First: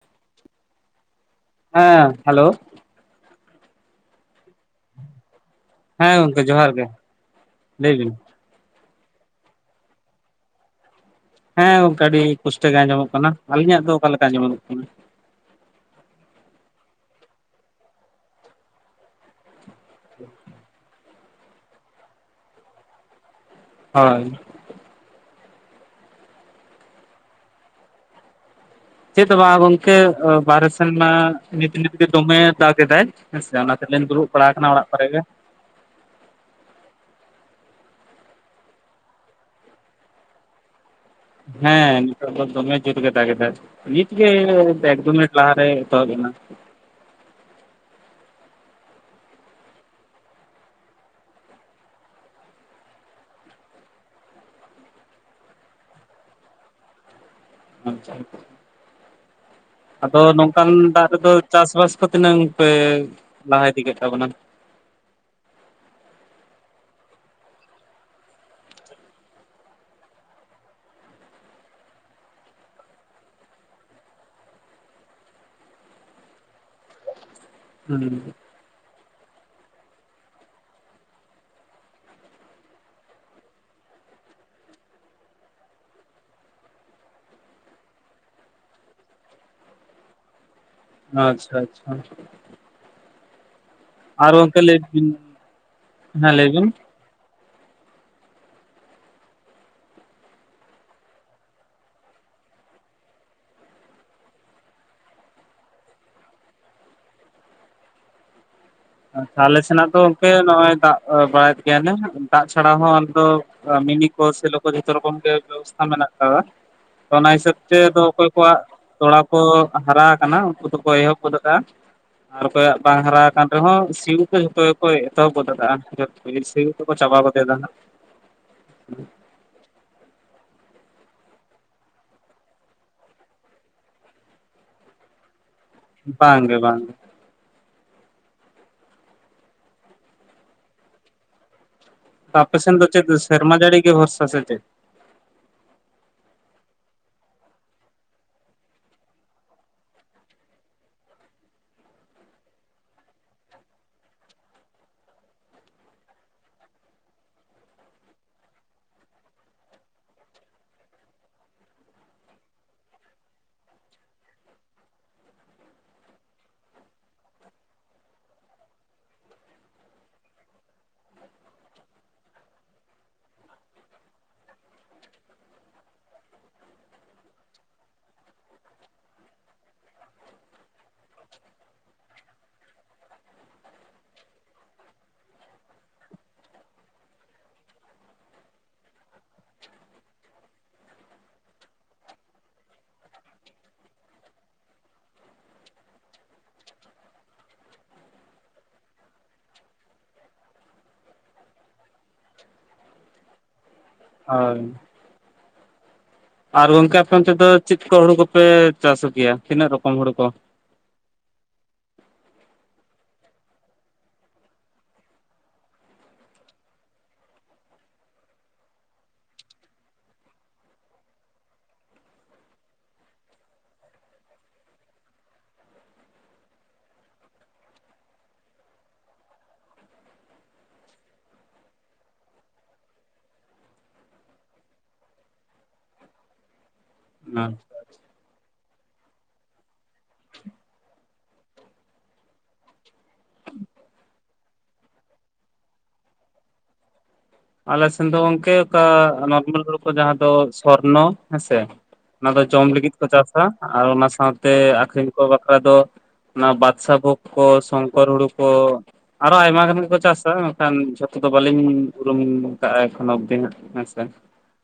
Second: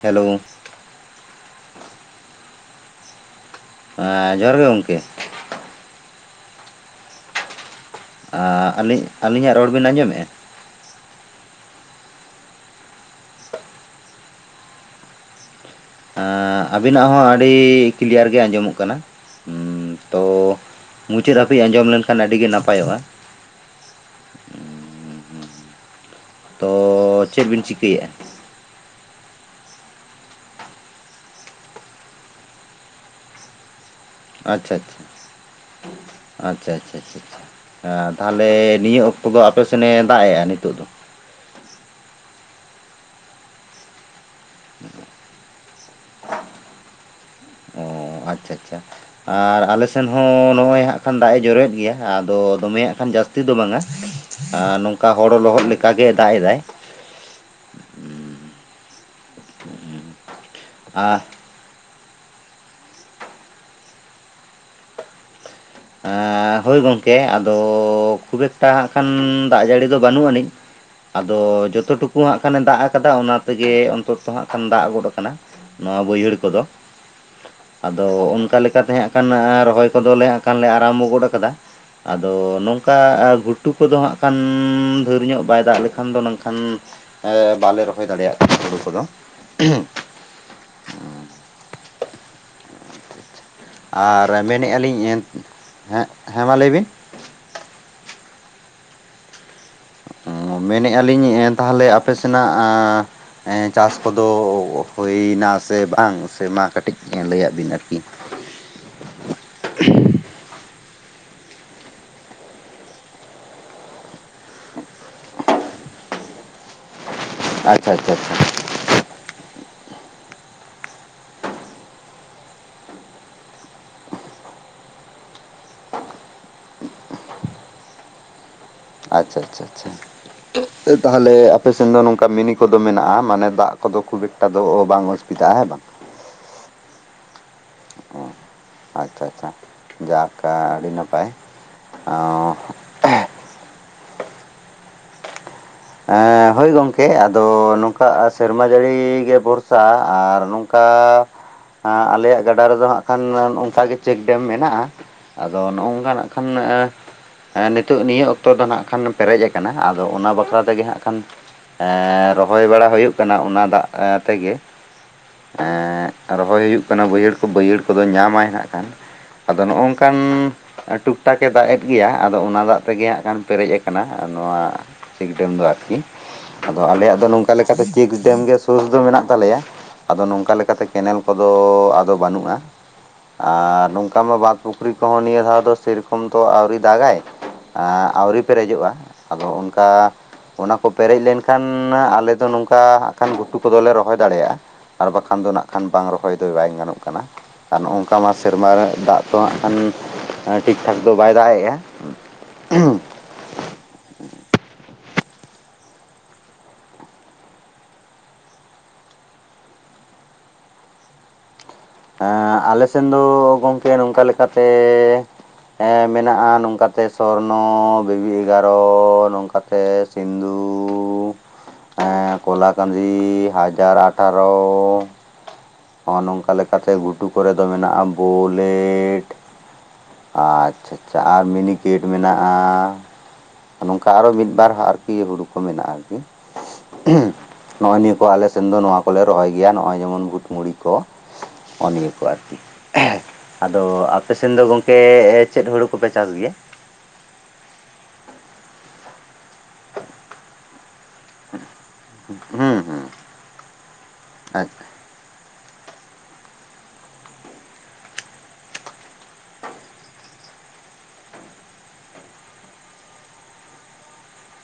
Hello ᱦᱮᱸ hello ᱦᱮᱸ ᱡᱚᱦᱟᱨ ᱜᱮ ᱜᱚᱢᱠᱮ᱾ ᱦᱮᱸ ᱜᱚᱝᱠᱮ ᱡᱚᱦᱟᱨ ᱜᱮ ᱞᱟᱹᱭ ᱵᱤᱱ᱾ ᱟᱻ ᱟᱹᱞᱤᱧ ᱟᱹᱞᱤᱧᱟᱜ ᱨᱚᱲ ᱵᱤᱱ ᱟᱸᱡᱚᱢᱮᱫ-ᱟ᱾ ᱦᱮᱸ ᱜᱚᱱᱠᱟ ᱟᱹᱰᱤ ᱯᱩᱥᱴᱟᱹ ᱜᱮ ᱟᱸᱡᱚᱢᱚᱜ ᱠᱟᱱᱟ ᱟᱞᱤᱧᱟᱜ ᱫᱚ ᱚᱠᱟ ᱞᱮᱠᱟ ᱟᱸᱡᱚᱢᱚᱜ ᱠᱟᱱᱟ᱾ ᱮᱻ ᱟᱵᱤᱱᱟᱜ ᱦᱚᱸ ᱟᱹᱰᱤ ᱠᱮᱞᱤᱭᱟᱨ ᱜᱮ ᱟᱸᱡᱚᱢᱚᱜ ᱠᱟᱱᱟ ᱛᱳ ᱢᱩᱪᱟᱹᱫ ᱦᱟᱹᱵᱤᱡ ᱟᱸᱡᱚᱢ ᱞᱮᱱᱠᱷᱟᱱ ᱟᱹᱰᱤ ᱜᱮ ᱱᱟᱯᱟᱭᱚᱜ-ᱟ᱾ ᱦᱳᱭ ᱛᱚ ᱪᱮᱫ ᱵᱤᱱ ᱪᱤᱠᱟᱹᱭᱮᱜ-ᱟ᱾ ᱪᱮᱫ ᱫᱚ ᱵᱟᱝ ᱜᱚᱝᱠᱮ ᱵᱟᱨᱦᱮ ᱥᱮᱱᱢᱟ ᱱᱤᱛ ᱱᱤᱛ ᱜᱮ ᱫᱚᱢᱮ ᱫᱟᱜ ᱮᱫᱟᱭ ᱦᱮᱸᱥᱮ [unintelligible] ᱟᱪᱪᱷᱟ ᱠᱚᱨᱮ ᱜᱮ ᱟᱪᱪᱷᱟ ᱟᱪᱪᱷᱟ ᱟᱪᱪᱷᱟ ᱮ ᱛᱟᱦᱚᱞᱮ ᱱᱤᱭᱟᱹ ᱚᱠᱛᱚ ᱫᱚ ᱟᱯᱮᱥᱮᱱᱮ ᱫᱟᱜ ᱮᱜ-ᱟ ᱱᱤᱛᱳᱜ ᱫᱚ᱾ ᱦᱮᱸ ᱱᱤᱛᱚᱜ ᱫᱚ ᱫᱚᱢᱮ ᱡᱳᱨ ᱜᱮ ᱫᱟᱜ ᱮᱫᱟ᱾ ᱱᱤᱛ ᱜᱮ, ᱮᱠ ᱫᱩ ᱢᱤᱱᱟᱴ ᱞᱟᱦᱟ ᱨᱮ, ᱮᱛᱚᱦᱚᱵ ᱮᱱᱟ ᱾ ᱚ ᱟᱪᱪᱷᱟ ᱟᱪᱪᱷᱟ ᱟᱨ ᱟᱞᱮ ᱥᱮᱱ ᱦᱚᱸ ᱱᱚᱜᱼᱚᱭ ᱦᱟᱸᱜ ᱠᱷᱟᱱ ᱫᱟᱜ ᱮ ᱡᱚᱨᱮᱫ ᱜᱮᱭᱟ ᱟᱫᱚ ᱫᱚᱢᱮ ᱦᱟᱸᱜ ᱠᱷᱟᱱ ᱡᱟᱹᱥᱛᱤ ᱫᱚ ᱵᱟᱝᱼᱟ ᱟᱨ ᱱᱚᱝᱼᱠᱟ ᱦᱚ ᱞᱚᱦᱚᱫᱠᱟᱜᱮ ᱫᱟᱜ ᱮᱫᱟᱭ᱾ ᱟᱪᱪᱷᱟ ᱟᱫᱚ ᱱᱚᱝᱼᱠᱟᱱ ᱫᱟᱜ ᱟᱨ ᱨᱮᱫᱚ ᱪᱟᱥ ᱵᱟᱟᱥ ᱠᱚ ᱛᱤᱱᱟᱹᱝ ᱯᱮ ᱞᱟᱦᱟ ᱤᱫᱤ ᱠᱮᱫ ᱛᱟᱵᱚᱱᱟ᱾ ᱮᱸ ᱦᱳᱭ ᱜᱚᱢᱠᱮ ᱟᱫᱚ ᱠᱷᱩᱵ ᱮᱠᱴᱟ ᱦᱟᱸᱜ ᱠᱷᱟᱱ ᱫᱟᱜ ᱡᱟᱹᱲᱤ ᱫᱚ ᱵᱟᱹᱱᱩᱜ ᱟᱹᱱᱤᱡᱼᱼ ᱟᱫᱚ ᱡᱚᱛᱚ ᱴᱩᱠᱩ ᱦᱟᱸᱜ ᱠᱷᱟᱱᱮ ᱫᱟᱜ ᱟᱠᱟᱫᱟ ᱚᱱᱟ ᱛᱮᱜᱮ ᱚᱱᱛᱚᱛᱚ ᱦᱟᱸᱜ ᱠᱷᱟᱱᱮ ᱫᱟᱜ ᱜᱚᱫ ᱠᱟᱱᱟ᱾ ᱱᱚᱣᱟ ᱵᱟᱹᱭᱦᱟᱹᱲ ᱠᱚᱫᱚ᱾ ᱦᱩᱸ ᱟᱫᱚ ᱚᱱᱠᱟ ᱞᱮᱠᱟᱛᱮ ᱦᱟᱸᱜ ᱠᱷᱟᱱ ᱨᱚᱦᱚᱭ ᱠᱚᱫᱚᱞᱮ ᱠᱷ ᱟᱨᱟᱢ ᱜᱚᱫ ᱠᱟᱫᱟ᱾ ᱟᱫᱚ ᱱᱚᱝᱼᱠᱟ ᱜᱷᱩᱴᱩ ᱠᱚᱫᱚ ᱦᱟᱸᱜ ᱠᱷᱟᱱ ᱫᱷᱷᱟᱹᱨ ᱧᱚᱜ ᱵᱟᱭ ᱫᱟᱜ ᱞᱮᱠᱷᱟᱱ ᱫᱚ ᱱᱚᱝ ᱠᱷᱟᱱᱼᱼ ᱵᱟᱞᱮ ᱨᱚᱦᱚᱭ ᱫᱟᱲᱮᱭᱟᱜ ᱠᱟᱱᱟ ᱦᱩᱲᱩ ᱠᱚᱫᱚ᱾ ᱟᱪᱪᱷᱟ ᱟᱪᱪᱷᱟ᱾ ᱟᱨ ᱜᱚᱝᱠᱮ ᱢᱮᱱᱮᱫᱼᱟ ᱞᱟᱹᱭ ᱞᱤᱧ ᱵᱤᱱ ᱮ ᱦᱮ ᱦᱮᱸ ᱞᱟᱹᱭ ᱢᱟ ᱵᱤᱱ ᱞᱟᱹᱭᱵᱤᱱ? ᱢᱮᱱᱮᱫᱼᱟ ᱞᱤᱧ ᱛᱟᱦᱞᱮ ᱟᱯᱮ ᱥᱮᱱᱟᱜᱼᱼ ᱪᱟᱥ ᱠᱚᱫᱚ ᱦᱩᱭᱱᱟ ᱥᱮ ᱵᱟᱝ ᱥᱮᱢᱟ ᱠᱟᱹᱴᱤᱡ ᱞᱟᱹᱭᱟᱜ ᱵᱤᱱ ᱟᱨᱠᱤ? ᱟᱪᱷᱟ ᱟᱞᱮ ᱥᱮᱱᱟᱜ ᱫᱚ ᱚᱝᱠᱮ ᱱᱚᱜᱼᱚᱭ ᱫᱟᱜ ᱵᱟᱲᱟᱭᱮᱫ ᱜᱮᱭᱟᱞᱮ ᱫᱟᱜ ᱪᱷᱟᱲᱟ ᱦᱚᱸ ᱟᱞᱮ ᱫᱚᱼᱼ ᱢᱤᱱᱤ ᱠᱚ ᱥᱮᱞ ᱡᱷᱚᱛᱚ ᱨᱚᱠᱚᱢ ᱜᱮ ᱵᱮᱵᱚᱥᱛᱷᱟ ᱢᱮᱱᱟᱜ ᱟᱠᱟᱫᱟ ᱚᱱᱟ ᱦᱤᱥᱟᱹᱵ ᱛᱮᱼᱼ ᱪ ᱟᱪᱪᱷᱟ ᱫᱚ ᱟᱪᱪᱷᱟ ᱚᱠᱚᱭ ᱟᱪᱪᱷᱟ ᱠᱚᱣᱟᱜ ᱛᱚᱲᱟᱼᱼ ᱠᱚ ᱦᱟᱨᱟ ᱟᱠᱟᱱᱟ ᱩᱱᱠᱩ ᱫᱚᱠᱚ ᱮᱦᱚᱵ ᱜᱚᱫ ᱠᱼᱟ ᱟᱨ ᱚᱠᱚᱭᱟᱜ ᱵᱟᱝ ᱦᱟᱨᱟ ᱟᱠᱼᱼ ᱟᱨᱦᱚᱸ ᱥᱤᱣ ᱠᱚ ᱡᱷᱚᱛᱚ ᱜᱮᱠᱚ ᱮᱛᱚᱦᱚᱵ ᱜᱚᱫᱟ ᱡ ᱥᱤᱣ ᱠᱚᱠᱚ ᱪᱟᱵᱟ ᱜᱚᱫᱟ ᱦᱟᱜ᱾ ᱟᱪᱪᱷᱟ ᱟᱪᱪᱷᱟ ᱟᱪᱪᱷᱟ ᱛᱟᱦᱚᱞᱮ ᱟᱯᱮ ᱥᱮᱱ ᱫᱚ ᱱᱚᱝᱠᱟ ᱢᱤᱱᱤ ᱠᱚᱫᱚ ᱢᱮᱱᱟᱜᱼᱟ ᱢᱟᱱᱮ ᱫᱟᱜ ᱠᱚᱫᱚ ᱠᱷᱩᱵ ᱮᱠᱴᱟ ᱫᱚ ᱵᱟᱝ ᱚᱥᱩᱵᱤᱫᱷᱟᱜᱼᱟ ᱦᱮᱸ ᱵᱟᱝ? ᱵᱟᱝ ᱜᱮ ᱵᱟᱝ ᱜᱮ᱾ ᱚᱸ ᱟᱪᱪᱷᱟ ᱟᱪᱪᱷᱟ, ᱡᱟᱜ ᱟᱹᱰᱤ ᱱᱟᱯᱟᱭ᱾ ᱟᱯᱮ ᱚᱸ ᱥᱮᱱ ᱫᱚ ᱪᱮᱫ ᱥᱮᱨᱢᱟ ᱡᱟᱹᱲᱤ ᱜᱮ ᱵᱷᱚᱨᱥᱟ ᱥᱮ ᱪᱮᱫ? ᱦᱳᱭ ᱜᱚᱢᱠᱮ ᱟᱫᱚ, ᱱᱚᱝᱠᱟ ᱥᱮᱨᱢᱟ ᱡᱟᱹᱲᱤ ᱜᱮ ᱵᱷᱚᱨᱥᱟ ᱟᱨ ᱱᱚᱝ ᱟᱻᱨ, ᱟᱞᱮᱭᱟᱜ ᱜᱟᱰᱟ ᱨᱮᱫᱚ ᱦᱟᱸᱜ ᱠᱷᱟᱱ ᱚᱱᱠᱟᱜᱮ ᱪᱮᱠ ᱰᱮᱢ ᱢᱮᱱᱟᱜᱼᱟ᱾ ᱟᱫᱚ ᱱᱚᱜᱼᱚ ᱱᱝᱠᱟ ᱱᱟᱜ ᱠᱷᱟᱱ ᱮᱻ ᱦᱮᱸ ᱱᱤᱛᱚᱜ ᱱᱤᱭᱟᱹ ᱚᱠᱛᱚ ᱫᱚ ᱱᱟᱜ ᱠᱷᱟᱱ ᱯᱮᱨᱮᱡ ᱟᱠᱟᱱᱟ ᱟᱫᱚ ᱚᱱᱟ ᱵᱟᱠᱷᱚ ᱹᱹᱹᱹ ᱛᱮᱜᱮ ᱦᱟᱸᱜ ᱠᱷᱟᱱ ᱮᱸ, ᱨᱚᱦᱚᱭ ᱵᱟᱲᱟ ᱦᱳᱭᱳᱜ ᱠᱟᱱᱟ ᱚᱱᱟ ᱫᱟᱜ ᱛᱮᱜᱮ ᱾ ᱮᱸᱜ ᱨᱚᱦᱚᱭ ᱦᱩᱭᱩᱜ ᱠᱟᱱᱟ ᱵᱟᱹᱭᱦᱟᱹᱲ ᱠᱚ ᱵᱟᱹᱭᱦᱟᱹᱲ ᱠᱚᱫᱚ ᱧᱟᱢᱟᱭ ᱦᱟᱸᱜ ᱠᱷᱟᱱ ᱟᱫᱚ ᱱᱚᱜᱼᱚ ᱱᱝᱠᱟᱱ ᱴᱩᱠᱴᱟᱠ ᱮ ᱫᱟᱜ ᱮᱫ ᱜᱮᱭᱟ ᱟᱫᱚ ᱚᱱᱟ ᱫᱟᱜ ᱛᱮᱜᱮ ᱦᱟᱸᱜ ᱠᱷᱟᱱ ᱯᱮᱨᱮᱡᱽ ᱠᱟᱱᱟ ᱱᱚᱣᱟ ᱪᱮᱠ ᱰᱮᱢ ᱫᱚ ᱟᱨᱠᱤ, ᱟᱫᱚ ᱟᱞᱮᱭᱟᱜ ᱫᱚ ᱱᱚᱝᱠᱟ ᱞᱮᱠᱟᱛᱮ ᱪᱮᱠ ᱰᱮᱢ ᱜᱮ ᱥᱳᱨ ᱫᱚ ᱢᱮᱱᱟᱜ ᱛᱟᱞᱮᱭᱟ ᱾ ᱟᱫᱚ ᱱᱚᱝᱠᱟ ᱞᱮᱠᱟᱛᱮ ᱠᱮᱱᱮᱞ ᱠᱚᱫᱚ ᱟᱫᱚ ᱵᱟᱹᱱᱩᱜᱼᱟ ᱾ ᱟᱨ ᱱᱚᱝᱠᱟ ᱢᱟ ᱵᱟᱸᱫ ᱯᱩᱠᱷᱨᱤ ᱠᱚᱦᱚᱸ ᱱᱤᱭᱟᱹ ᱫᱷᱟᱣ ᱫᱚ ᱥᱮᱨᱚᱠᱚᱢ ᱫᱚ ᱟᱹᱣᱨᱤ ᱫᱟᱜᱟᱭ ᱾ ᱟᱹᱣᱨᱤ ᱯᱮᱨᱮᱡᱚᱜᱼᱟ ᱟᱫᱚ ᱚᱱᱠᱟ ᱚᱱᱟ ᱠᱚ ᱯᱮᱨᱮᱡ ᱞᱮᱱᱠᱷᱟᱱ ᱟᱞᱮ ᱫᱚ ᱱᱚᱝᱠᱟ ᱱᱟᱜ ᱠᱷᱟᱱ ᱜᱷᱩᱴᱩ ᱠᱚᱫᱚᱞᱮ ᱨᱚᱦᱚᱭ ᱫᱟᱲᱮᱭᱟᱜᱼᱟ ᱾ ᱟᱨ ᱵᱟᱠᱷᱟᱱ ᱫᱚ ᱱᱟᱜ ᱠᱷᱟᱱ ᱵᱟᱝ ᱨᱚᱦᱚᱭ ᱫᱚ ᱵᱟᱭ ᱜᱟᱱᱚᱜ ᱠᱟᱱᱟ ᱾ ᱟᱨ ᱱᱚ ᱱᱚᱝᱠᱟ ᱢᱟ ᱥᱮᱨᱢᱟ ᱨᱮ ᱫᱟᱜ ᱫᱚ ᱦᱟᱸᱜ ᱠᱷᱟᱱ ᱴᱷᱤᱠ ᱴᱷᱟᱠ ᱫᱚ ᱵᱟᱭ ᱫᱟᱜ ᱮᱼᱟ ᱾ ᱦᱩᱸ [unintelligible] ᱟ-ᱨ-ᱢ ᱾ ᱟᱨ ᱜᱚᱝᱠᱮ ᱟᱯᱮ ᱚᱱᱛᱮ ᱫᱚ ᱪᱮᱫ ᱠᱚ ᱦᱩᱲᱩ ᱠᱚᱯᱮ ᱪᱟᱥ ᱠᱮᱭᱟ ᱛᱤᱱᱟᱹᱜ ᱨᱚᱠᱚᱢ ᱦᱩᱲᱩ ᱠᱚ? ᱦᱮᱸ ᱟᱞᱮ ᱥᱮᱱ ᱫᱚ ᱜᱚᱢᱠᱮ ᱱᱚᱝᱠᱟ ᱞᱮᱠᱟᱛᱮ ᱦᱮᱸ ᱢᱮᱱᱟᱜᱼᱟ ᱱᱚᱝᱠᱟᱛᱮ ᱥᱚᱨᱱᱚ ᱵᱤᱵᱤ ᱮᱜᱟᱨᱚ ᱱᱚᱝᱠᱟᱛᱮᱼᱼ ᱤᱧ ᱫᱚᱻ ᱦᱮᱸ ᱠᱚᱞᱟ ᱠᱟᱫᱤ ᱦᱟᱡᱟᱨ ᱟᱴᱷᱟᱨᱚ ᱾ ᱱᱚᱜᱼᱚ ᱱᱚᱝᱠᱟ ᱞᱮᱠᱟᱛᱮ ᱜᱷᱩᱴᱩ ᱠᱚᱨᱮ ᱫᱚ ᱢᱮᱱᱟᱜᱼᱟ ᱵᱚᱞᱮᱴ ᱾ ᱟ-ᱪ-ᱪᱷᱟᱪᱼᱪᱷᱟ ᱟᱨ ᱢᱤᱱᱤᱠᱮᱴ ᱢᱮᱱᱟᱜᱼᱟ᱾ ᱱᱚᱝᱠᱟ ᱟᱨᱚ ᱢᱤᱫᱵᱟᱨ ᱟᱨᱠᱤ ᱦᱩᱲᱩ ᱠᱚ ᱢᱮᱱᱟᱜᱼᱟ ᱟᱨᱠᱤ᱾ ᱦᱮᱸ ᱱᱚᱜᱼᱚᱭ ᱱᱤᱭᱟᱹ ᱠᱚ ᱟᱞᱮ ᱥᱮᱱ ᱫᱚ ᱱᱚᱣᱟ ᱠᱚᱞᱮ ᱨᱚᱦᱚᱭ ᱜᱮᱭᱟ ᱱᱚᱜᱼᱚᱭ ᱡᱮᱢᱚᱱ ᱜᱩᱴᱢᱚᱲᱤ ᱠᱚ ᱾ ᱦᱚᱸᱜᱼ ᱱᱤᱭᱟᱹ ᱠᱚ [unintelligible] ᱟᱨᱠᱤ ᱟᱫᱚ ᱟᱯᱮ ᱥᱮᱱ ᱫᱚ ᱜᱚᱝᱠᱮ ᱪᱮᱫ ᱦᱩᱲᱩ ᱠᱚᱯᱮ ᱪᱟᱥ ᱜᱮᱭᱟ? ᱟᱞ ᱥᱮ ᱫᱚ ᱜᱝᱠᱮ ᱠᱟ ᱱᱟᱢᱚᱞ [unintelligible] ᱡᱟᱦᱟᱸ ᱫᱚ ᱥᱚᱨᱱᱚ ᱦᱮᱸᱥ, ᱚᱱᱟ ᱫᱚ ᱡᱚᱢ ᱦᱩᱸ ᱞᱟᱹᱜᱤᱫ ᱾ ᱦᱩᱸ ᱠᱚ ᱪᱟᱥᱟ ᱟᱨ ᱚᱱᱟ ᱥᱟᱶᱛᱮ ᱟᱪᱪᱷᱟ ᱟᱠᱷᱨᱤᱧ ᱠᱚ ᱵᱟᱠᱷᱨᱟ ᱫᱚ ᱚᱱᱟ ᱵᱟᱫᱥᱟ ᱵᱷᱳᱜᱽ ᱠᱚ ᱥᱚᱝᱠᱚᱨ ᱦᱩᱲᱩ ᱠᱚ ᱟᱨᱚ ᱟᱭᱢᱟ ᱜᱟᱱ ᱜᱮᱠᱚ ᱪᱟᱥᱟ ᱢᱮᱱᱠᱷᱟᱱ ᱡᱷᱚᱛᱚ ᱫᱚ ᱵᱟᱹᱞᱤᱧ ᱞᱚᱢᱤᱱ ᱵᱩ ᱠᱟᱜᱼᱟ ᱮᱠᱷᱚᱱ ᱚᱵᱫᱤ ᱦᱟᱸᱜ ᱦᱮᱸᱥᱮ᱾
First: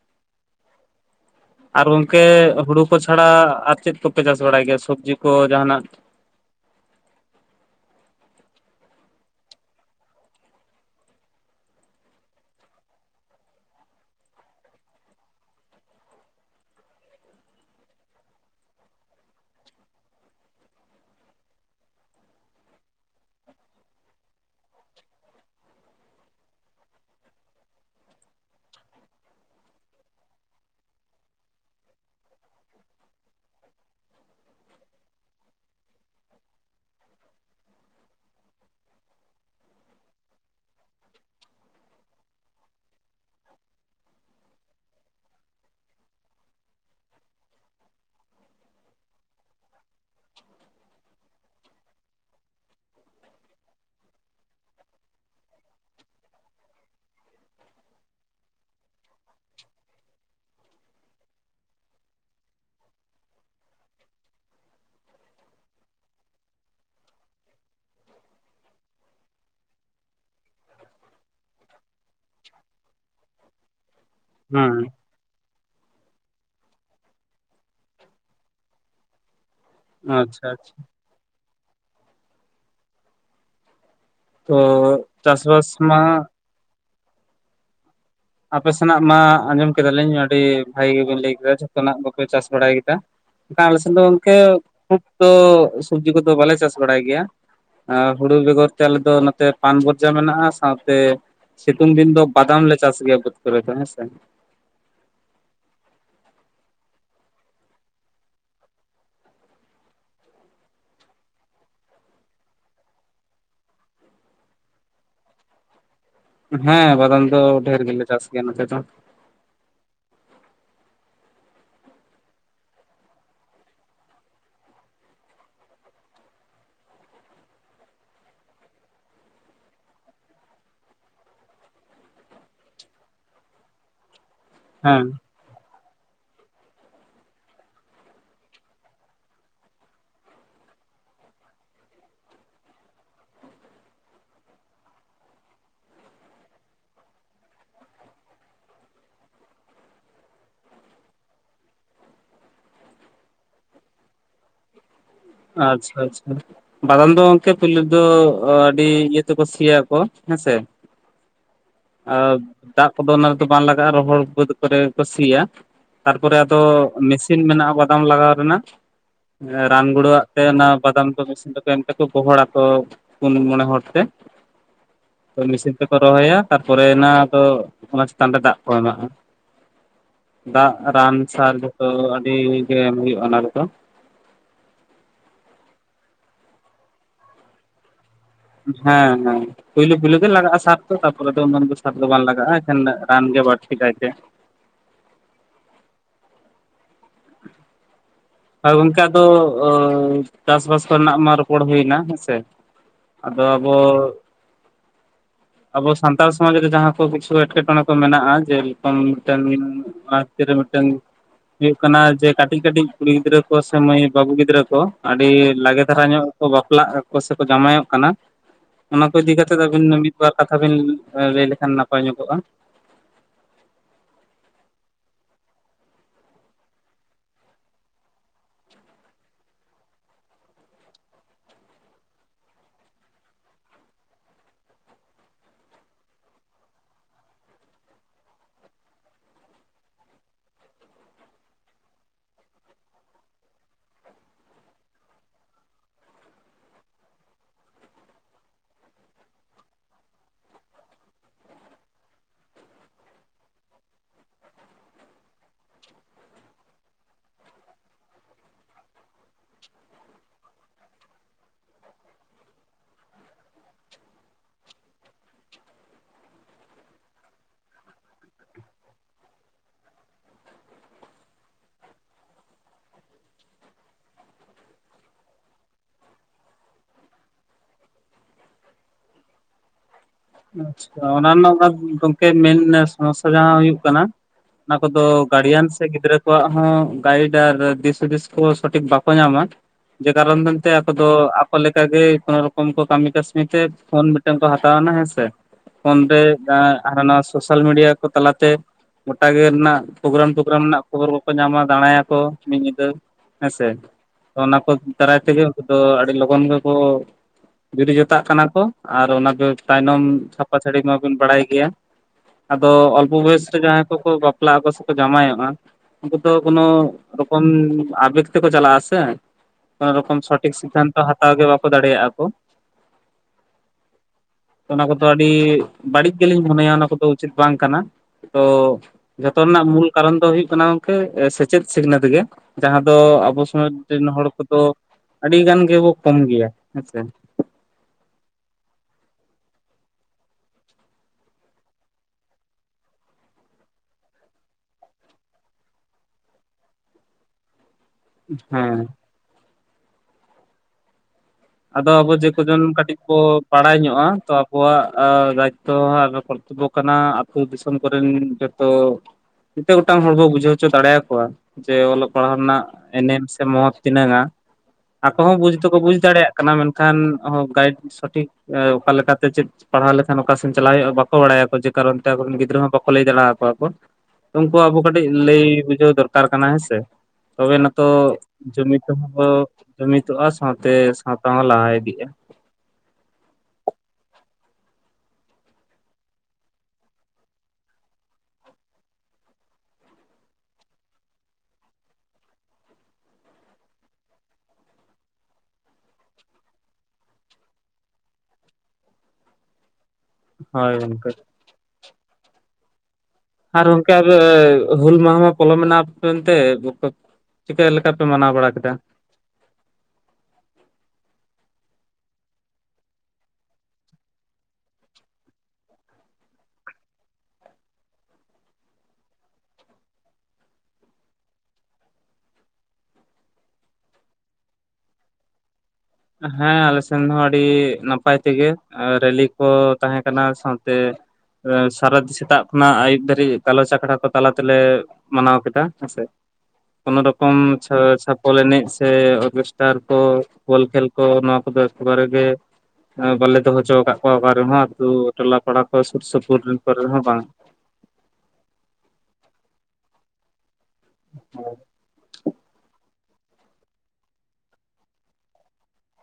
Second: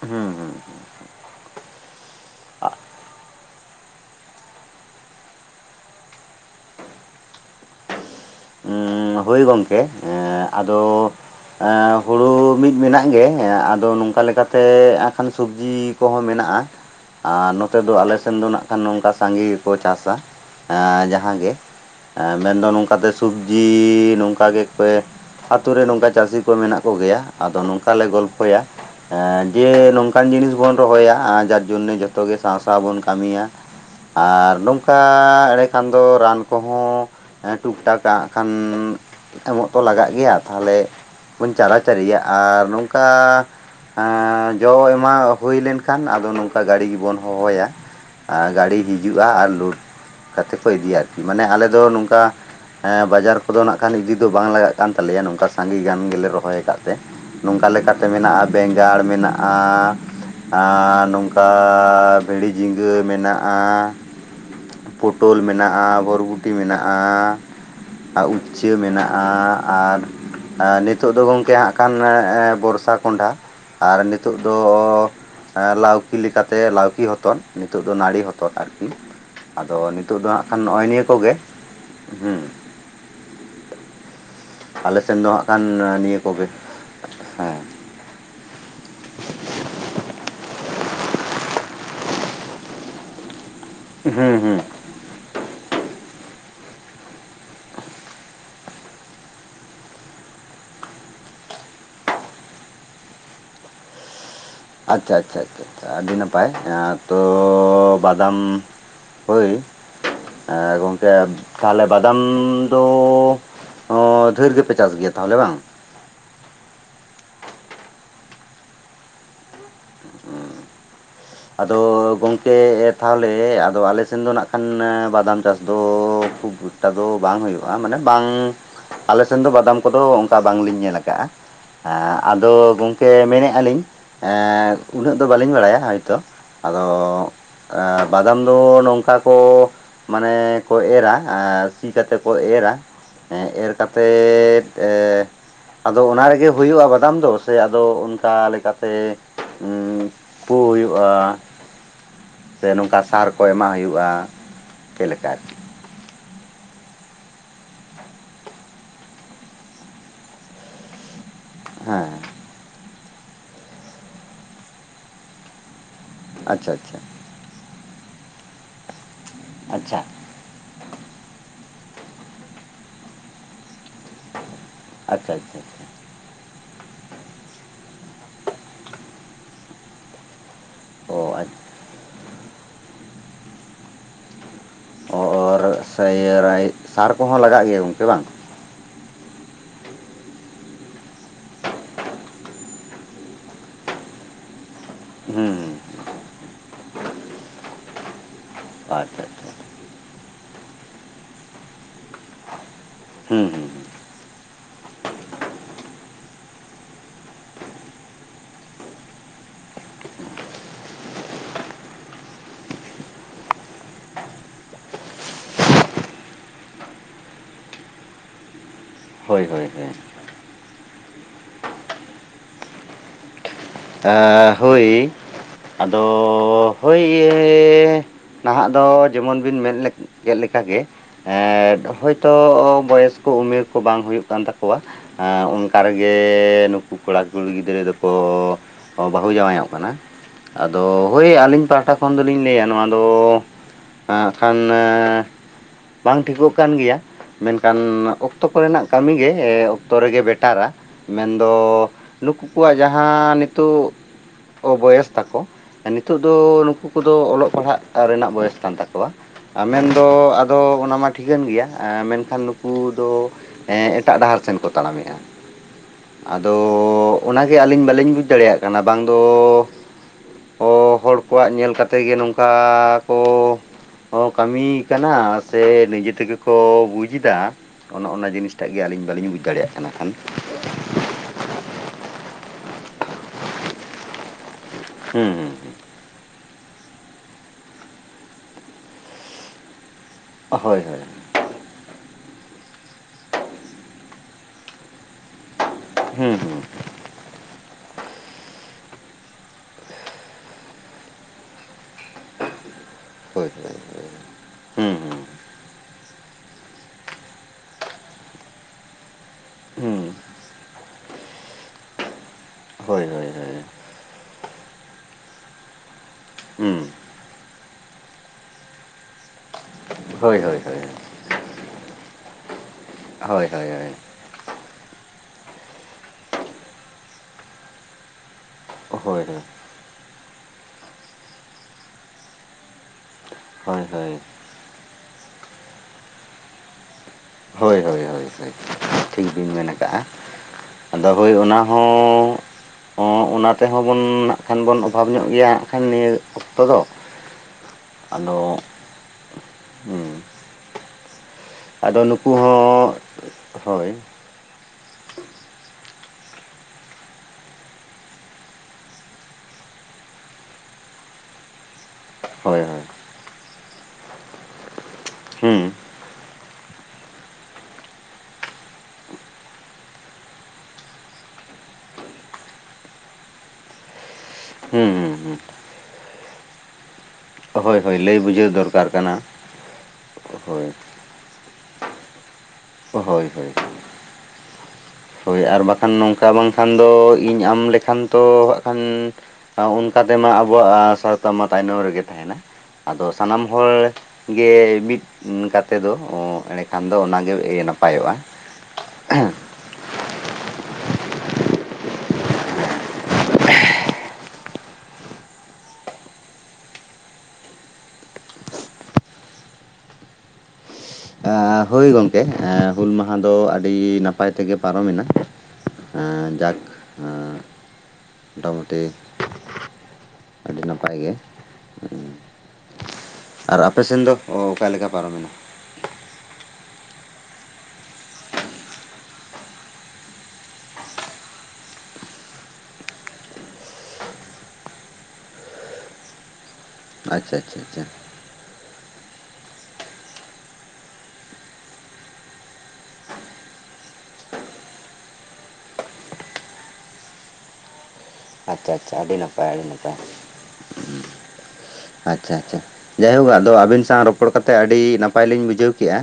ᱦᱩᱸ- ᱦᱩᱸ ᱾ ᱟᱨ ᱜᱚᱝᱠᱮ ᱦᱩᱲᱩ ᱠᱚ ᱪᱷᱟᱲᱟ ᱟᱨ ᱪᱮᱫ ᱠᱚᱯᱮ ᱪᱟᱥ ᱵᱟᱲᱟᱭ ᱜᱮᱭᱟ ᱥᱚᱵᱽᱡᱤ ᱠᱚ ᱡᱟᱦᱟᱱᱟᱜ? ᱦᱳᱭ ᱜᱚᱢᱠᱮ ᱟᱫᱚ ᱦᱩᱲᱩ ᱢᱤᱫ ᱢᱮᱱᱟᱜ ᱜᱮ ᱟᱫᱚ ᱱᱚᱝᱠᱟ ᱞᱮᱠᱟᱛᱮ ᱟ ᱠᱷᱟᱱ ᱥᱚᱵᱽᱡᱤ ᱠᱚᱸᱦᱚᱸ ᱢᱮᱱᱟᱜᱼᱟᱸ ᱸ ᱟᱨ ᱱᱚᱛᱮ ᱫᱚ ᱟᱞᱮ ᱥᱮᱱ ᱫᱚ ᱱᱟᱜ ᱠᱷᱟᱱ ᱱᱚᱝᱠᱟ ᱥᱟᱸᱜᱮ ᱜᱮᱠᱚ ᱪᱟᱥᱟ ᱡᱟᱦᱟ ᱜᱮ ᱾ ᱦᱮᱸ ᱢᱮᱱᱫᱚ ᱱᱚᱝᱠᱟᱛᱮ ᱥᱚᱵᱽᱡᱤ ᱱᱚᱝᱠᱟ ᱜᱮ ᱯᱮ ᱟᱛᱩ ᱨᱮ ᱱᱚᱝᱠᱟ ᱪᱟᱹᱥᱤ ᱠᱚ ᱢᱮᱱᱟᱜ ᱠᱚᱜᱮᱭᱟ, ᱟᱫᱚ ᱱᱚᱝᱠᱟ ᱞᱮ ᱜᱚᱞᱯᱷᱚᱭᱟ ᱮ ᱡᱮ ᱱᱚᱝᱠᱟᱱ ᱡᱤᱱᱤᱥ ᱵᱚᱱ ᱨᱚᱦᱚᱭᱟ ᱡᱟᱨ ᱡᱚᱱᱱᱮ ᱡᱚᱛᱚ ᱜᱮ ᱥᱟᱶ ᱥᱟᱶ ᱵᱚᱱ ᱠᱟᱹᱢᱤᱭᱟ ᱾ ᱟᱨ ᱱᱚᱝᱠᱟ ᱮᱲᱮ ᱠᱷᱟᱱ ᱫᱚ ᱨᱟᱱ ᱠᱚᱦᱚᱸ ᱴᱟᱠᱟᱜ ᱠᱷᱟᱱ ᱮᱢᱚᱜ ᱛᱚ ᱞᱟᱜᱟᱜ ᱜᱮᱭᱟ ᱛᱟᱦᱚᱞᱮ, ᱵᱚᱱ ᱪᱟᱨᱟ ᱪᱟᱨᱤᱭᱟ ᱟᱨ ᱱᱚᱝᱠᱟᱼᱼ ᱡᱚ ᱮᱢᱟ ᱦᱩᱭ ᱞᱮᱱᱠᱷᱟᱱ ᱟᱫᱚ ᱱᱚᱝᱠᱟ ᱜᱟᱹᱰᱤ ᱜᱮᱵᱚᱱ ᱦᱚᱦᱚᱭᱟ᱾ ᱟᱨ ᱜᱟᱹᱲᱤ ᱦᱤᱡᱩᱜᱼᱟ ᱟᱨ ᱞᱳᱰ ᱠᱟᱛᱮ ᱠᱚ ᱤᱫᱤᱭᱟ ᱟᱨᱠᱤ ᱢᱟᱱᱮ ᱟᱞᱮ ᱫᱚ ᱱᱚᱝᱠᱟᱼᱼ ᱦᱮᱸ ᱵᱟᱡᱟᱨ ᱠᱚᱫᱚ ᱱᱟᱜ ᱠᱷᱟᱱ ᱤᱫᱤ ᱫᱚ ᱵᱟᱝ ᱞᱟᱜᱟᱜ ᱠᱟᱱ ᱛᱟᱞᱮᱭᱟ ᱱᱚᱝᱠᱟ ᱥᱟᱸᱜᱮ ᱜᱟᱱ ᱜᱮᱞᱮ ᱨᱚᱦᱚᱭ ᱟᱠᱟᱫ ᱛᱮ᱾ ᱱᱚᱝᱼᱠᱟ ᱞᱮᱠᱟᱛᱮ ᱢᱮᱱᱟᱜᱼᱟ ᱵᱮᱸᱜᱟᱲ ᱢᱮᱱᱟᱜᱼᱟᱼᱼ ᱟᱨ ᱱᱚᱝᱼᱠᱟ ᱵᱷᱤᱱᱰᱤ ᱡᱷᱤᱸᱜᱟᱹ ᱢᱮᱱᱟᱜᱼᱟ᱾ ᱯᱚᱴᱚᱞ ᱢᱮᱱᱟᱜᱼᱟ ᱵᱚᱨᱵᱚᱴᱤ ᱢᱮᱱᱟᱜᱼᱟ᱾ ᱩᱪᱟᱹ ᱢᱮᱱᱟᱜᱼᱟ ᱟᱨᱼᱼ ᱱᱤᱛᱚᱜ ᱫᱚ ᱜᱚᱝᱠᱮ ᱦᱟᱸᱜ ᱠᱟᱱ ᱵᱚᱨᱥᱟ ᱠᱸᱰᱷᱟ᱾ ᱟᱨ ᱱᱤᱛᱳ ᱫᱚᱼᱼ ᱦᱮᱸ ᱞᱟᱹᱣᱠᱤ ᱞᱮᱠᱟᱛᱮ ᱞᱟᱹᱣᱠᱤ ᱦᱚᱛᱚᱫ ᱱᱤᱛᱚᱜ ᱫᱚ ᱱᱟᱹᱲᱤ ᱦᱚᱛᱚᱫ ᱟᱨᱠᱤ᱾ ᱟᱫᱚ ᱱᱤᱛᱳᱜ ᱫᱚ ᱦᱟᱸᱜ ᱟᱪᱪᱷᱟ ᱠᱷᱟᱱ ᱟᱪᱪᱷᱟ ᱱᱚᱜᱼᱚᱭ ᱱᱤᱭᱟᱹ ᱠᱚ ᱜᱮ ᱦᱩᱸᱼᱼ ᱛᱚ ᱟᱞᱮ ᱥᱮᱱ ᱫᱚ ᱦᱟᱸᱜ ᱠᱷᱟᱱ ᱪᱟᱥᱵᱟᱥ ᱢᱟ ᱱᱤᱭᱟᱹ ᱠᱚᱜᱮ ᱦᱮᱸ᱾ ᱟᱯᱮ ᱥᱮᱱᱟᱜ ᱢᱟ ᱟᱸᱡᱚᱢ ᱠᱮᱫᱟᱞᱤᱧ ᱟᱹᱰᱤ ᱵᱷᱟᱜᱤ ᱜᱮᱵᱤᱱ ᱞᱟᱹᱭ ᱠᱮᱫᱟ ᱡᱷᱚᱛᱚ ᱱᱟᱜ ᱠᱚ ᱯᱮ ᱪᱟᱥ ᱵᱟᱲᱟᱭ ᱠᱮᱫᱟ, ᱮᱱᱠᱷᱟᱱ ᱟᱞᱮ ᱥᱮᱫ ᱫᱚ ᱦᱮᱸ ᱚᱱᱠᱮ ᱦᱮᱸ ᱠᱷᱩ ᱫᱚ ᱥᱚᱵᱡᱤ ᱠᱚᱫᱚ ᱵᱟᱞᱮ ᱪᱟᱥ ᱵᱟᱲᱟᱭ ᱜᱮᱭᱟ᱾ ᱟᱨ ᱦᱩᱲᱩ ᱵᱮᱜᱚᱨ ᱛᱮ ᱟᱞᱮ ᱫᱚ ᱱᱚᱛᱮ ᱯᱟᱱᱵᱚᱨᱡᱟ ᱢᱮᱱᱟᱜᱼᱟ ᱥᱟᱶᱛᱮᱼᱼ ᱥᱤᱛᱩᱝ ᱫᱤᱱ ᱫᱚ ᱵᱟᱫᱟᱢ ᱞᱮ ᱪᱟᱥ ᱜᱮᱭᱟ ᱵᱟᱹᱫᱽ ᱠᱚ ᱨᱮ ᱫᱚ ᱦᱮᱸ ᱥᱮ, ᱟᱪᱷᱟ ᱟᱪᱷᱟ ᱟᱹᱰᱤ ᱱᱟᱯᱟᱭ ᱛᱚ ᱵᱟᱫᱟᱢᱼᱼ ᱦᱳᱭ ᱜᱚᱝᱼᱠᱮ ᱛᱟᱦᱚᱞᱮ ᱵᱟᱫᱟᱢ ᱫᱚᱼᱼ ᱚ ᱰᱷᱮᱨ ᱜᱮᱯᱮ ᱪᱟᱥ ᱜᱮᱭᱟ ᱛᱟᱦᱚᱞᱮ ᱵᱟᱝ? ᱦᱮᱸ ᱵᱟᱫᱟᱢ ᱫᱚ ᱰᱷᱮᱨ ᱜᱮᱞᱮ ᱪᱟᱥ ᱜᱮᱭᱟ ᱱᱚᱛᱮ ᱫᱚ [inaudible] ᱟᱫᱚ ᱜᱚᱝᱠᱮ ᱛᱟᱦᱚᱞᱮ ᱟᱫᱚ ᱟᱞᱮᱥᱱ ᱫᱚ ᱱᱟᱜ ᱠᱷᱟᱱ ᱵᱟᱫᱟᱢ ᱪᱟᱥᱫᱚ ᱠᱷᱩᱵᱼᱼ ᱮᱴᱟ ᱫᱚ ᱵᱟᱝ ᱦᱩᱭᱩᱜᱼᱟ ᱢᱟᱱᱮ ᱵᱟᱝ ᱟᱞᱮ ᱥᱮᱱ ᱫᱚ ᱵᱟᱫᱟᱢ ᱠᱚᱫᱚ ᱚᱱᱠᱟ ᱵᱟᱝ ᱞᱤᱧ ᱧᱮᱞ ᱟᱠᱟᱜᱼᱟ᱾ ᱟᱫᱚ ᱜᱚᱝᱠᱮ ᱢᱮᱱᱮᱫᱼᱟ ᱞᱤᱧ ᱦᱮᱸ ᱩᱱᱟᱹᱜ ᱫᱚᱼᱼ ᱵᱟᱹᱞᱤᱧ ᱵᱟᱲᱟᱭᱟ ᱦᱚᱭᱛᱳ ᱟᱫᱚ ᱵᱟᱫᱟᱢ ᱫᱚ ᱱᱚᱝᱼᱠᱟ ᱠᱚ ᱢᱟᱱᱮ ᱠᱚ ᱮᱨᱟ ᱟᱨ ᱥᱤ ᱠᱟᱛᱮ ᱠᱚ ᱮᱨᱟ᱾ ᱦᱮᱸ ᱮᱨ ᱠᱟᱛᱮᱜ ᱮ ᱟᱫᱚ ᱚᱱᱟ ᱨᱮᱜᱮ ᱦᱩᱭᱩᱜᱼᱟ ᱵᱟᱫᱟᱢ ᱫᱚ ᱥᱮ ᱟᱫᱚ ᱚᱱᱠᱟ ᱞᱮᱠᱟᱛᱮ ᱩᱸ ᱯᱩ ᱦᱩᱭᱩᱜᱼᱟ᱾ ᱥᱮ ᱱᱚᱝᱠᱟ ᱥᱟᱨ ᱠᱚ ᱮᱢᱟᱜ ᱦᱩᱭᱩᱜᱼᱟ᱾ ᱪᱮᱫ ᱞᱮᱠᱟ ᱟᱨ? ᱟᱪᱷᱟ ᱟᱪᱷᱟ ᱾ ᱵᱟᱫᱟᱢ ᱫᱚ ᱜᱚᱝᱠᱮ ᱯᱳᱭᱞᱳ ᱫᱚ ᱟᱹᱰᱤ ᱤᱭᱟᱹ ᱛᱮᱠᱚ ᱥᱤᱭᱟᱠᱚ ᱦᱮᱸᱥᱮ ᱾ ᱦᱮᱸ ᱟᱨ ᱫᱟᱜ ᱠᱚᱫᱚ ᱚᱱᱟ ᱨᱮᱫᱚ ᱵᱟᱝ ᱞᱟᱜᱟᱜᱼᱟ ᱨᱚᱦᱚᱲ ᱵᱟᱹᱫ ᱠᱚᱨᱮ ᱜᱮᱠᱚ ᱥᱤᱭᱟ ᱾ ᱛᱟᱨᱯᱚᱨᱮ ᱟᱫᱚ ᱟᱪᱪᱷᱟ ᱟᱪᱪᱷᱟ ᱢᱮᱥᱤᱱ ᱢᱮᱱᱟᱜᱼᱟ ᱵᱟᱫᱟᱢ ᱞᱟᱜᱟᱣ ᱨᱮᱱᱟᱜ ᱟᱪᱪᱷᱟ ᱨᱟᱱᱜᱩᱲᱟᱹᱣᱟᱜ ᱾ ᱛᱮ ᱚᱱᱟ ᱵᱟᱫᱟᱢ ᱠᱚ ᱢᱮᱥᱤᱱ ᱛᱮᱠᱚ ᱮᱢᱛᱮ ᱠᱚ ᱜᱚᱦᱚᱲᱟ ᱠᱚ ᱯᱩᱱ ᱢᱚᱬᱮ ᱦᱚᱲ᱾ ᱛᱮ ᱟᱪᱪᱷᱟ ᱟᱪᱪᱷᱟ ᱢᱤᱥᱤᱱ ᱛᱮ ᱠᱚ ᱨᱚᱦᱚᱭᱟ ᱛᱟᱨᱯᱚᱨᱮᱱᱟ ᱟᱫᱚ ᱚᱱᱟ ᱪᱮᱛᱟᱱ ᱨᱮ ᱫᱟᱜ ᱠᱚ ᱮᱢᱟᱜᱼᱟ ᱾ ᱫᱟᱜ ᱨᱟᱱ ᱚ ᱥᱟᱨ ᱡᱚᱛᱚ ᱟᱹᱰᱤ ᱜᱮ ᱮᱢ ᱦᱩᱭᱩᱜᱼᱟ ᱚᱱᱟ ᱠᱚᱫᱚ᱾ ᱚᱸ ᱚᱨ ᱥᱟᱹᱭᱟᱨᱟᱭ ᱥᱟᱨ ᱠᱚᱦᱚᱸ ᱞᱟᱜᱟᱜ ᱜᱮᱭᱟ ᱜᱚᱝᱠᱮ ᱵᱟᱝ? ᱦᱮᱸ ᱦᱮᱸ᱾ ᱯᱩᱭᱞᱳ ᱯᱩᱭᱞᱳ ᱜᱮ ᱞᱟᱜᱟᱜᱼᱟ ᱥᱟᱨ ᱫᱚ ᱛᱟᱨᱯᱚᱨ ᱫᱚ ᱩᱱᱟᱹᱜ ᱥᱟᱨ ᱫᱚ ᱵᱟᱝ ᱞᱟᱜᱟᱜᱼᱟ ᱮᱠᱦᱮᱱ ᱨᱟᱱ ᱜᱮ ᱵᱟᱹᱲᱛᱤ ᱠᱟᱭ ᱛᱮ ᱾ ᱦᱩᱸᱻ [unintelligible] ᱦᱮᱸ ᱜᱚᱝᱠᱮ ᱟᱫᱚ ᱟᱪᱪᱷᱟ ᱟᱪᱪᱷᱟ ᱪᱟᱥᱵᱟᱥ ᱠᱚᱨᱮᱱᱟᱜ ᱢᱟ ᱨᱚᱯᱚᱲ ᱦᱩᱭᱱᱟ᱾ ᱥᱮᱻ ᱟᱫᱚ ᱦᱩᱸ ᱦᱩᱸ ᱟᱵᱚ ᱟᱵᱚ ᱥᱟᱱᱛᱟᱲ ᱥᱚᱢᱟᱡᱽ ᱨᱮ ᱡᱟᱦᱟᱸ ᱠᱚ ᱠᱤᱪᱷᱩ ᱮᱴᱠᱮᱴᱚᱬᱮ ᱠᱚ ᱢᱮᱱᱟᱜᱼᱟ ᱡᱮ? ᱠᱷᱚᱱ ᱢᱤᱫᱴᱟᱹᱝ ᱟᱨᱛᱤᱨᱮ ᱢᱤᱫᱴᱟᱝ ᱦᱩᱭᱩᱜ ᱠᱟᱱᱟ ᱡᱮ ᱠᱟᱹᱴᱤᱡ ᱠᱟᱹᱴᱤᱡ ᱾ ᱠᱩᱲᱤ ᱜᱤᱫᱽᱨᱟᱹ ᱠᱚ ᱥᱮ ᱢᱟᱹᱭ ᱵᱟᱹᱵᱩ ᱜᱤᱫᱽᱨᱟᱹ ᱠᱚ ᱟᱹᱰᱤ ᱞᱟᱜᱮ ᱫᱷᱟᱨᱟ ᱧᱚᱜ ᱠᱚ ᱵᱟᱯᱞᱟᱜ ᱠᱚ ᱥᱮ ᱠᱚ ᱡᱟᱶᱟᱭᱚᱜ ᱠᱟᱱᱟ ᱚᱱᱟ ᱠᱚ ᱤᱫᱤ ᱦᱳᱭ ᱠᱟᱛᱮ ᱦᱳᱭ ᱟᱹᱵᱤᱱ ᱦᱳᱭ ᱫᱚ ᱢᱤᱫ ᱢᱤᱫ ᱵᱟᱨ ᱠᱟᱛᱷᱟ ᱵᱤᱱ ᱞᱟᱹᱭ ᱞᱮᱠᱷᱟᱱ ᱱᱟᱯᱟᱭ ᱧᱚᱜᱚᱜᱼᱟ᱾ ᱟᱻ ᱦᱳᱭ ᱟᱫᱚ ᱦᱳᱭᱻᱻ ᱱᱟᱦᱟᱜ ᱫᱚ ᱡᱮᱢᱚᱱ ᱵᱤᱱ ᱢᱮᱱᱞᱮᱠ ᱞᱮᱠᱟᱜᱮ ᱦᱮᱸ ᱦᱚᱳᱭᱛᱳ ᱵᱚᱭᱮᱥ ᱠᱚ ᱩᱢᱮᱨ ᱠᱚ ᱵᱟᱝ ᱦᱳᱭᱳᱜ ᱠᱟᱱ ᱛᱟᱠᱚᱣᱟ ᱾ ᱟᱻ ᱚᱱᱠᱟ ᱨᱮᱜᱮ ᱱᱩᱠᱩ ᱠᱚᱲᱟ ᱠᱩᱲᱤ ᱜᱤᱫᱽᱨᱟᱹ ᱫᱚᱠᱚ ᱵᱟᱹᱦᱩ ᱡᱟᱶᱟᱭᱚᱜ ᱠᱟᱱᱟ ᱟᱫᱚ ᱦᱳᱭ ᱟᱹᱞᱤᱧ ᱯᱟᱦᱟᱴᱟ ᱠᱷᱚᱱ ᱫᱚᱞᱤᱧ ᱞᱟᱹᱭᱟ ᱱᱚᱣᱟ ᱫᱚ ᱦᱟᱸᱜ ᱠᱷᱟᱱ ᱵᱟᱝ ᱴᱷᱤᱠᱚᱜ ᱠᱟᱱ ᱜᱮᱭᱟ᱾ ᱢᱮᱱᱠᱷᱟᱱ ᱚᱠᱛᱚ ᱠᱚᱨᱮᱱᱟᱜ ᱠᱟᱹᱢᱤᱜᱮ ᱚᱠᱛᱚ ᱨᱮᱜᱮ ᱵᱮᱴᱟᱨᱟ᱾ ᱢᱮᱱᱫᱚ ᱱᱩᱠᱩ ᱠᱚᱣᱟᱜ ᱡᱟᱦᱟᱸ ᱱᱤᱛᱳᱜ ᱠᱚ ᱵᱚᱭᱮᱥ ᱛᱟᱠᱚ ᱱᱤᱛᱚᱜ ᱫᱚ ᱱᱩᱠᱩ ᱠᱚᱫᱚ ᱚᱞᱚᱜ ᱯᱟᱲᱦᱟᱜ ᱨᱮᱱᱟᱜ ᱵᱚᱭᱚᱥ ᱠᱟᱱ ᱛᱟᱠᱚᱣᱟ᱾ ᱢᱮᱱ ᱫᱚ ᱟᱫᱚ ᱚᱱᱟ ᱢᱟ ᱴᱷᱤᱠᱟᱹᱱ ᱜᱮᱭᱟ ᱢᱮᱱᱠᱷᱟᱱ ᱱᱩᱠᱩ ᱫᱚ ᱦᱮᱸ ᱮᱴᱟᱜ ᱰᱟᱦᱟᱨ ᱥᱮᱱ ᱠᱚ ᱛᱟᱲᱟᱢᱮᱫᱼᱟ᱾ ᱟᱫᱚ ᱚᱱᱟᱜᱮ ᱟᱹᱞᱤᱧ ᱵᱟᱹᱞᱤᱧ ᱵᱩᱡ ᱫᱟᱲᱮᱭᱟᱜ ᱠᱟᱱᱟ ᱵᱟᱝ ᱫᱚ ᱦᱚ ᱦᱚᱲ ᱠᱚᱣᱟᱜ ᱧᱮᱞ ᱠᱟᱛᱮᱫ ᱜᱮ ᱱᱚᱝᱠᱟ ᱠᱚ ᱦᱚ ᱠᱟᱹᱢᱤ ᱠᱟᱱᱟ ᱥᱮ ᱱᱤᱡᱮ ᱛᱮᱜᱮ ᱠᱚ ᱵᱩᱡ ᱫᱟ᱾ ᱚᱱᱮ ᱚᱱᱟ ᱡᱤᱱᱤᱥ ᱴᱟᱜ ᱜᱮ ᱟᱹᱞᱤᱧ ᱵᱟᱟᱹᱞᱤᱧ ᱵᱩᱡ ᱫᱟᱲᱮᱭᱟᱜ ᱠᱟᱱᱟ ᱠᱷᱟᱱ ᱟᱪᱪᱷᱟ ᱚᱱᱟ ᱨᱮᱱᱟᱜ ᱜᱚᱝᱠᱮ ᱢᱮᱱ ᱥᱚᱢᱚᱥᱟ ᱡᱟᱦᱟᱸ ᱦᱩᱭᱩᱜ ᱠᱟᱱᱟ ᱚᱱᱟ ᱠᱚᱫᱚ ᱦᱩᱸ ᱜᱟᱹᱰᱤᱭᱟᱱᱥ ᱦᱩᱸ ᱥᱮ ᱜᱤᱫᱽᱨᱟᱹ ᱠᱚᱣᱟᱜ ᱦᱚᱸ ᱜᱟᱭᱤᱰᱟᱨ ᱫᱤᱥ ᱦᱩᱫᱤᱥ ᱠᱚ ᱥᱚᱴᱷᱤᱠ ᱵᱟᱠᱚ ᱧᱟᱢᱟ ᱾ ᱡᱮ ᱠᱟᱨᱚᱱ ᱢᱮᱱᱛᱮ ᱦᱳᱭ ᱟᱠᱚ ᱦᱳᱭ ᱫᱚ ᱠᱚᱞᱮᱠᱟ ᱜᱮ ᱠᱳᱱᱳ ᱨᱚᱠᱚᱢ ᱠᱚ ᱠᱟᱹᱢᱤ ᱠᱟᱥᱱᱤ ᱛᱮ ᱯᱷᱳᱱ ᱢᱮᱫᱴᱟᱝ ᱠᱚ ᱦᱟᱛᱟᱣ ᱱᱟ ᱦᱮᱸ ᱥᱮ ᱦᱩᱸ ᱯᱷᱱᱰᱮ ᱦᱩᱸ ᱦᱟᱨᱟᱱᱟ [unintelligible] ᱥᱳᱥᱟᱞ ᱢᱤᱰᱤᱭᱟ ᱠᱚ ᱛᱟᱞᱟ ᱛᱮ ᱜᱚᱴᱟ ᱜᱮ ᱨᱮᱱᱟᱜ ᱯᱨᱳᱜᱜᱨᱟᱢ ᱴᱳᱜᱜᱨᱟᱢ ᱨᱮᱱᱟᱜ ᱠᱷᱚᱵᱚᱨ ᱠᱚᱠᱚ ᱧᱟᱢᱟ ᱫᱟᱲᱟᱭᱟᱠᱚ ᱾ ᱚ ᱢᱤᱫ ᱧᱤᱫᱟᱹ ᱦᱳᱭ ᱦᱮᱸᱥᱮ ᱦᱳᱭ ᱚᱱᱟ ᱠᱚ ᱦᱩᱸ ᱦᱩᱸ ᱫᱟᱨᱟᱭ ᱛᱮᱜᱮ ᱩᱱᱠᱩ ᱫᱚ ᱟᱹᱰᱤ ᱞᱚᱜᱚᱱ ᱜᱮᱠᱚ ᱡᱩᱨᱤ ᱡᱚᱛᱟᱜ ᱠᱟᱱᱟ ᱠᱚ ᱟᱨ ᱚᱱᱟ ᱫᱚ ᱦᱩᱸ ᱛᱟᱭᱱᱚᱢ ᱪᱷᱟᱯᱟ ᱥᱟᱹᱲᱤ ᱢᱟᱵᱤᱱ ᱵᱟᱲᱟᱭ ᱜᱮᱭᱟ ᱟᱫᱚ ᱚᱞᱯᱚ ᱵᱚᱭᱚᱥ ᱨᱮ ᱡᱟᱦᱟᱭ ᱚᱠᱚᱭ ᱠᱚ ᱵᱟᱯᱞᱟᱜᱼᱟ ᱥᱮᱠᱚ ᱡᱟᱶᱟᱭᱚᱜᱼᱟ ᱩᱱᱠᱩ ᱫᱚ ᱠᱳᱱᱳ ᱨᱚᱠᱚᱢ ᱟᱵᱮᱜ ᱛᱮᱠᱚ ᱪᱟᱞᱟᱜ ᱟᱥᱮ ᱠᱚᱱᱳ ᱨᱚᱠᱚᱢ ᱥᱚᱴᱷᱤᱠ ᱥᱤᱫᱫᱷᱟᱱᱛᱚ ᱦᱟᱛᱟᱣ ᱜᱮ ᱵᱟᱠᱚ ᱫᱟᱲᱮᱭᱟᱜᱼᱟ ᱠᱚ ᱦᱳᱭ ᱦᱳᱭ ᱦᱳᱭ ᱾ ᱛᱚ ᱚᱱᱟ ᱠᱚᱫᱚ ᱟᱹᱰᱤ ᱵᱟᱹᱲᱤᱡ ᱜᱮᱞᱤᱧ ᱢᱚᱱᱮᱭᱟ ᱚᱱᱟ ᱠᱚᱫᱚ ᱩᱪᱤᱛ ᱵᱟᱝ ᱠᱟᱱᱟ ᱛᱚ ᱡᱚᱛᱚ ᱨᱮᱱᱟᱜ ᱢᱩᱞ ᱠᱟᱨᱚᱱ ᱫᱚ ᱦᱩᱭᱩᱜ ᱠᱟᱱᱟ ᱜᱚᱝᱠᱮ ᱮ ᱥᱮᱪᱮᱫ ᱥᱤᱠᱷᱱᱟᱹᱛ ᱜᱮ᱾ ᱡᱟᱦᱟᱸ ᱫᱚ ᱟᱵᱚ ᱥᱚᱢᱟᱡᱽ ᱨᱮᱱ ᱦᱚᱲ ᱠᱚᱫᱚ ᱟᱹᱰᱤ ᱜᱟᱱ ᱜᱮᱵᱚ ᱠᱚᱢ ᱜᱮᱭᱟ ᱦᱮᱸᱥᱮ! ᱦᱳᱭ ᱦᱳᱭ ᱦᱳᱭ ᱦᱳᱭ ᱴᱷᱤᱠ ᱵᱤᱱ ᱢᱮᱱ ᱟᱠᱟᱜᱼᱟ᱾ ᱟᱫᱚ ᱦᱳᱭ ᱚᱱᱟ ᱦᱚᱸ ᱚᱸ ᱚᱱᱟ ᱛᱮᱦᱚᱸ ᱵᱚᱱ ᱱᱟᱜ ᱠᱷᱟᱱ ᱵᱚᱱ ᱚᱵᱷᱟᱵᱽ ᱧᱚᱜ ᱜᱮᱭᱟ ᱦᱟᱸᱜ ᱠᱷᱟᱱ ᱱᱤᱭᱟᱹ ᱚᱠᱛᱚ ᱫᱚ᱾ ᱟᱫᱚ ᱦᱮᱸ ᱦᱩᱸ ᱟᱫᱚ ᱟᱵᱚ ᱱᱩᱠᱩ ᱡᱮᱠᱚᱳᱡᱚᱱ ᱦᱚᱸ ᱠᱟᱹᱴᱤᱡ ᱵᱚ ᱵᱟᱲᱟᱭ ᱦᱳᱭ ᱧᱚᱜᱼᱟ ᱛᱚ ᱟᱵᱚᱣᱟᱜ ᱟ ᱫᱟᱭᱤᱛᱛᱚ ᱟᱨ ᱠᱚᱨᱛᱚᱵᱽᱵᱚ ᱠᱟᱱᱟ ᱟᱛᱩ ᱫᱤᱥᱚᱢ ᱠᱚᱨᱮᱱ ᱡᱚᱛᱚ ᱡᱛᱮ [unintelligible] ᱜᱚᱴᱟᱝ ᱦᱚᱲ ᱵᱚ ᱵᱩᱡᱷᱟᱹᱣ ᱦᱚᱪᱚ ᱫᱟᱲᱮᱭᱟᱠᱚᱣᱟ ᱡᱮ ᱚᱞ ᱯᱟᱲᱦᱟᱣ ᱦᱳᱭ ᱨᱮᱱᱟᱜ ᱦᱳᱭ ᱮᱱᱮᱢ ᱥᱮ ᱢᱚᱦᱚᱛ ᱛᱤᱱᱟᱹᱝᱟ ᱟᱠᱚ ᱦᱚᱸ ᱵᱩᱡᱽ ᱦᱩᱸ ᱫᱚᱠᱚ ᱵᱩᱡᱽ ᱫᱟᱲᱮᱭᱟᱜ- -ᱠᱟᱱᱟ ᱢᱮᱱᱠᱷᱟᱱ ᱦᱚ ᱜᱟᱭᱤᱰ ᱥᱚᱴᱷᱤᱠ ᱮ ᱚᱠᱟ ᱞᱮᱠᱟᱛᱮ ᱪᱮᱫ ᱯᱟᱲᱦᱟᱣ ᱞᱮᱠᱷᱟᱱ ᱚᱠᱟ ᱥᱮᱱ ᱪᱟᱞᱟᱣ ᱦᱩᱭᱩᱜᱼᱟ ᱵᱟᱠᱚ ᱵᱟᱲᱟᱭᱟᱠᱚ ᱡᱮ ᱠᱟᱨᱚᱱᱛᱮ ᱟᱵᱚᱨᱮᱱ ᱜᱤᱫᱽᱨᱟᱹ ᱦᱚᱸ ᱵᱟᱠᱚ ᱞᱟᱹᱭ ᱫᱮᱞᱟ ᱣᱟᱠᱚ ᱣᱟᱠᱚ‌᱾ ᱩᱱᱠᱩ ᱟᱵᱚ ᱦᱩᱸ ᱠᱟᱹᱴᱤᱡ ᱦᱩᱸ ᱦᱩᱸ ᱞᱟᱹᱭ ᱵᱩᱡᱷᱟᱹᱣ ᱫᱚᱨᱠᱟᱨ ᱠᱟᱱᱟ ᱦᱮᱸ ᱥᱮ? ᱛᱚᱵᱮ ᱦᱳᱭ ᱱᱟᱛᱚ ᱦᱳᱭ ᱞᱟᱹᱭ ᱵᱩᱡᱷᱟᱹᱣ ᱡᱩᱢᱤᱫᱦᱚ ᱫᱚᱨᱠᱟᱨ ᱠᱟᱱᱟ ᱡᱩᱢᱤᱫᱚᱜᱼᱟ ᱦᱳᱭ ᱥᱟᱶᱛᱮ ᱥᱟᱶᱛᱟ ᱦᱚᱸ ᱞᱟᱦᱟ ᱤᱫᱤᱜᱼᱟ᱿ ᱦᱳᱭ ᱦᱳᱭ ᱦᱳᱭ ᱾ ᱦᱳᱭ ᱟᱨ ᱵᱟᱠᱷᱟᱱ ᱱᱚᱝᱠᱟ ᱵᱟᱝᱠᱷᱟᱱ ᱫᱚ ᱤᱧ ᱟᱢ ᱞᱮᱠᱷᱟᱱ ᱛᱚ ᱦᱟᱸᱜ ᱠᱷᱟᱱ ᱚᱱᱠᱟ ᱛᱮᱢᱟ ᱟᱵᱚᱣᱟᱜ ᱥᱟᱶᱛᱟ ᱢᱟ ᱛᱟᱭᱱᱚᱢ ᱨᱮᱜᱮ ᱛᱟᱦᱮᱱᱟ ᱟᱫᱚ ᱥᱟᱱᱟᱢ ᱦᱚᱲ- -ᱜᱮ ᱢᱤᱫ ᱤᱸ ᱠᱟᱛᱮᱫ ᱫᱚ ᱚᱸ ᱮᱸᱰᱮᱠᱷᱟᱱ ᱫᱚ ᱚᱱᱟᱜᱮ ᱱᱟᱯᱟᱭᱚᱜᱼᱟ᱾ ᱮᱸᱦᱮᱸ᱾ ᱦᱳᱭ ᱜᱚᱝᱠᱮ᱾ ᱟᱨ ᱜᱚᱝᱠᱮ ᱟᱯᱮ ᱦᱩᱞ ᱢᱟᱦᱟ ᱢᱟ ᱯᱚᱞᱚᱢᱱᱟ ᱟᱯᱮ ᱚᱱᱛᱮ ᱵᱟᱯᱮ ᱪᱤᱠᱟᱹ ᱞᱮᱠᱟ ᱯᱮ ᱢᱟᱱᱟᱣ ᱵᱟᱲᱟ ᱠᱮᱫᱟ? ᱟᱸ ᱦᱳᱭ ᱜᱚᱢᱠᱮ ᱮᱸ ᱦᱩᱞ ᱢᱟᱦᱟ ᱫᱚ ᱟᱹᱰᱤ ᱱᱟᱯᱟᱭ ᱛᱮᱜᱮ ᱯᱟᱨᱚᱢᱮᱱᱟ᱾ ᱮᱸ ᱡᱟᱠ ᱮᱸ ᱢᱳᱴᱟᱢᱩᱴᱤ ᱟᱹᱰᱤ ᱱᱟᱯᱟᱭ ᱜᱮ ᱮᱸ ᱟᱨ ᱟᱯᱮ ᱥᱮᱱ ᱫᱚ ᱚ ᱚᱠᱟᱞᱮᱠᱟ ᱯᱟᱨᱚᱢᱮᱱᱟ? ᱦᱮᱸ ᱟᱞᱮ ᱥᱮᱱ ᱦᱚᱸ ᱟᱹᱰᱤ ᱱᱟᱯᱟᱭ ᱛᱮᱜᱮ ᱮᱸ ᱨᱮᱞᱤ ᱠᱚ ᱛᱟᱦᱮᱸ ᱠᱟᱱᱟ ᱥᱟᱶᱛᱮ- -ᱮᱸ ᱥᱟᱨᱟᱫᱤ ᱥᱮᱛᱟᱜ ᱠᱷᱚᱱᱟᱜ ᱟᱹᱭᱩᱵ ᱫᱷᱟᱹᱨᱤᱡ ᱜᱟᱞᱚᱪ ᱟᱠᱷᱲᱟ ᱠᱚ ᱛᱟᱞᱟ ᱛᱮᱞᱮ- -ᱢᱟᱱᱟᱣ ᱠᱮᱫᱟ ᱦᱮᱸ ᱥᱮ᱾ ᱠᱳᱱᱳ ᱨᱚᱠᱚᱢ ᱟᱪᱪᱷᱟ ᱟᱪᱪᱷᱟ ᱪᱷᱟ ᱟᱪᱪᱷᱟ ᱪᱷᱟᱯᱚᱞ ᱮᱱᱮᱡ ᱥᱮ ᱚᱨᱠᱮᱥᱴᱟᱨ ᱠᱚ ᱵᱚᱞ ᱠᱷᱮᱞ- -ᱠᱚ ᱱᱚᱣᱟ ᱠᱚᱫᱚ ᱮᱠᱵᱟᱨᱮ ᱜᱮ ᱦᱮᱸ ᱵᱟᱞᱮ ᱫᱚᱦᱚᱪᱚ ᱠᱟᱜ ᱠᱚᱣᱟ ᱚᱠᱟ ᱨᱮᱦᱚᱸ ᱟᱹᱛᱩ ᱴᱚᱞᱟ ᱯᱟᱲᱟ ᱠᱚ ᱥᱩᱨ ᱥᱩᱯᱩᱨ ᱨᱮᱱ ᱠᱚᱨᱮ ᱦᱚᱸ ᱵᱟᱝ᱾ ᱟᱪᱪᱷᱟ ᱟᱪᱪᱷᱟ ᱟᱹᱰᱤ ᱱᱟᱯᱟᱭ ᱟᱹᱰᱤ ᱱᱟᱯᱟᱭ ᱩᱸ ᱟᱪᱪᱷᱟ ᱟᱪᱪᱷᱟ᱾ ᱡᱟᱭᱦᱳᱠ ᱟᱫᱚ ᱟᱹᱵᱤᱱ ᱥᱟᱶ ᱨᱚᱯᱚᱲ ᱠᱟᱛᱮᱫ ᱟᱹᱰᱤ ᱱᱟᱯᱟᱭ ᱞᱤᱧ ᱵᱩᱡᱷᱟᱹᱣ ᱠᱮᱜᱼᱟ᱾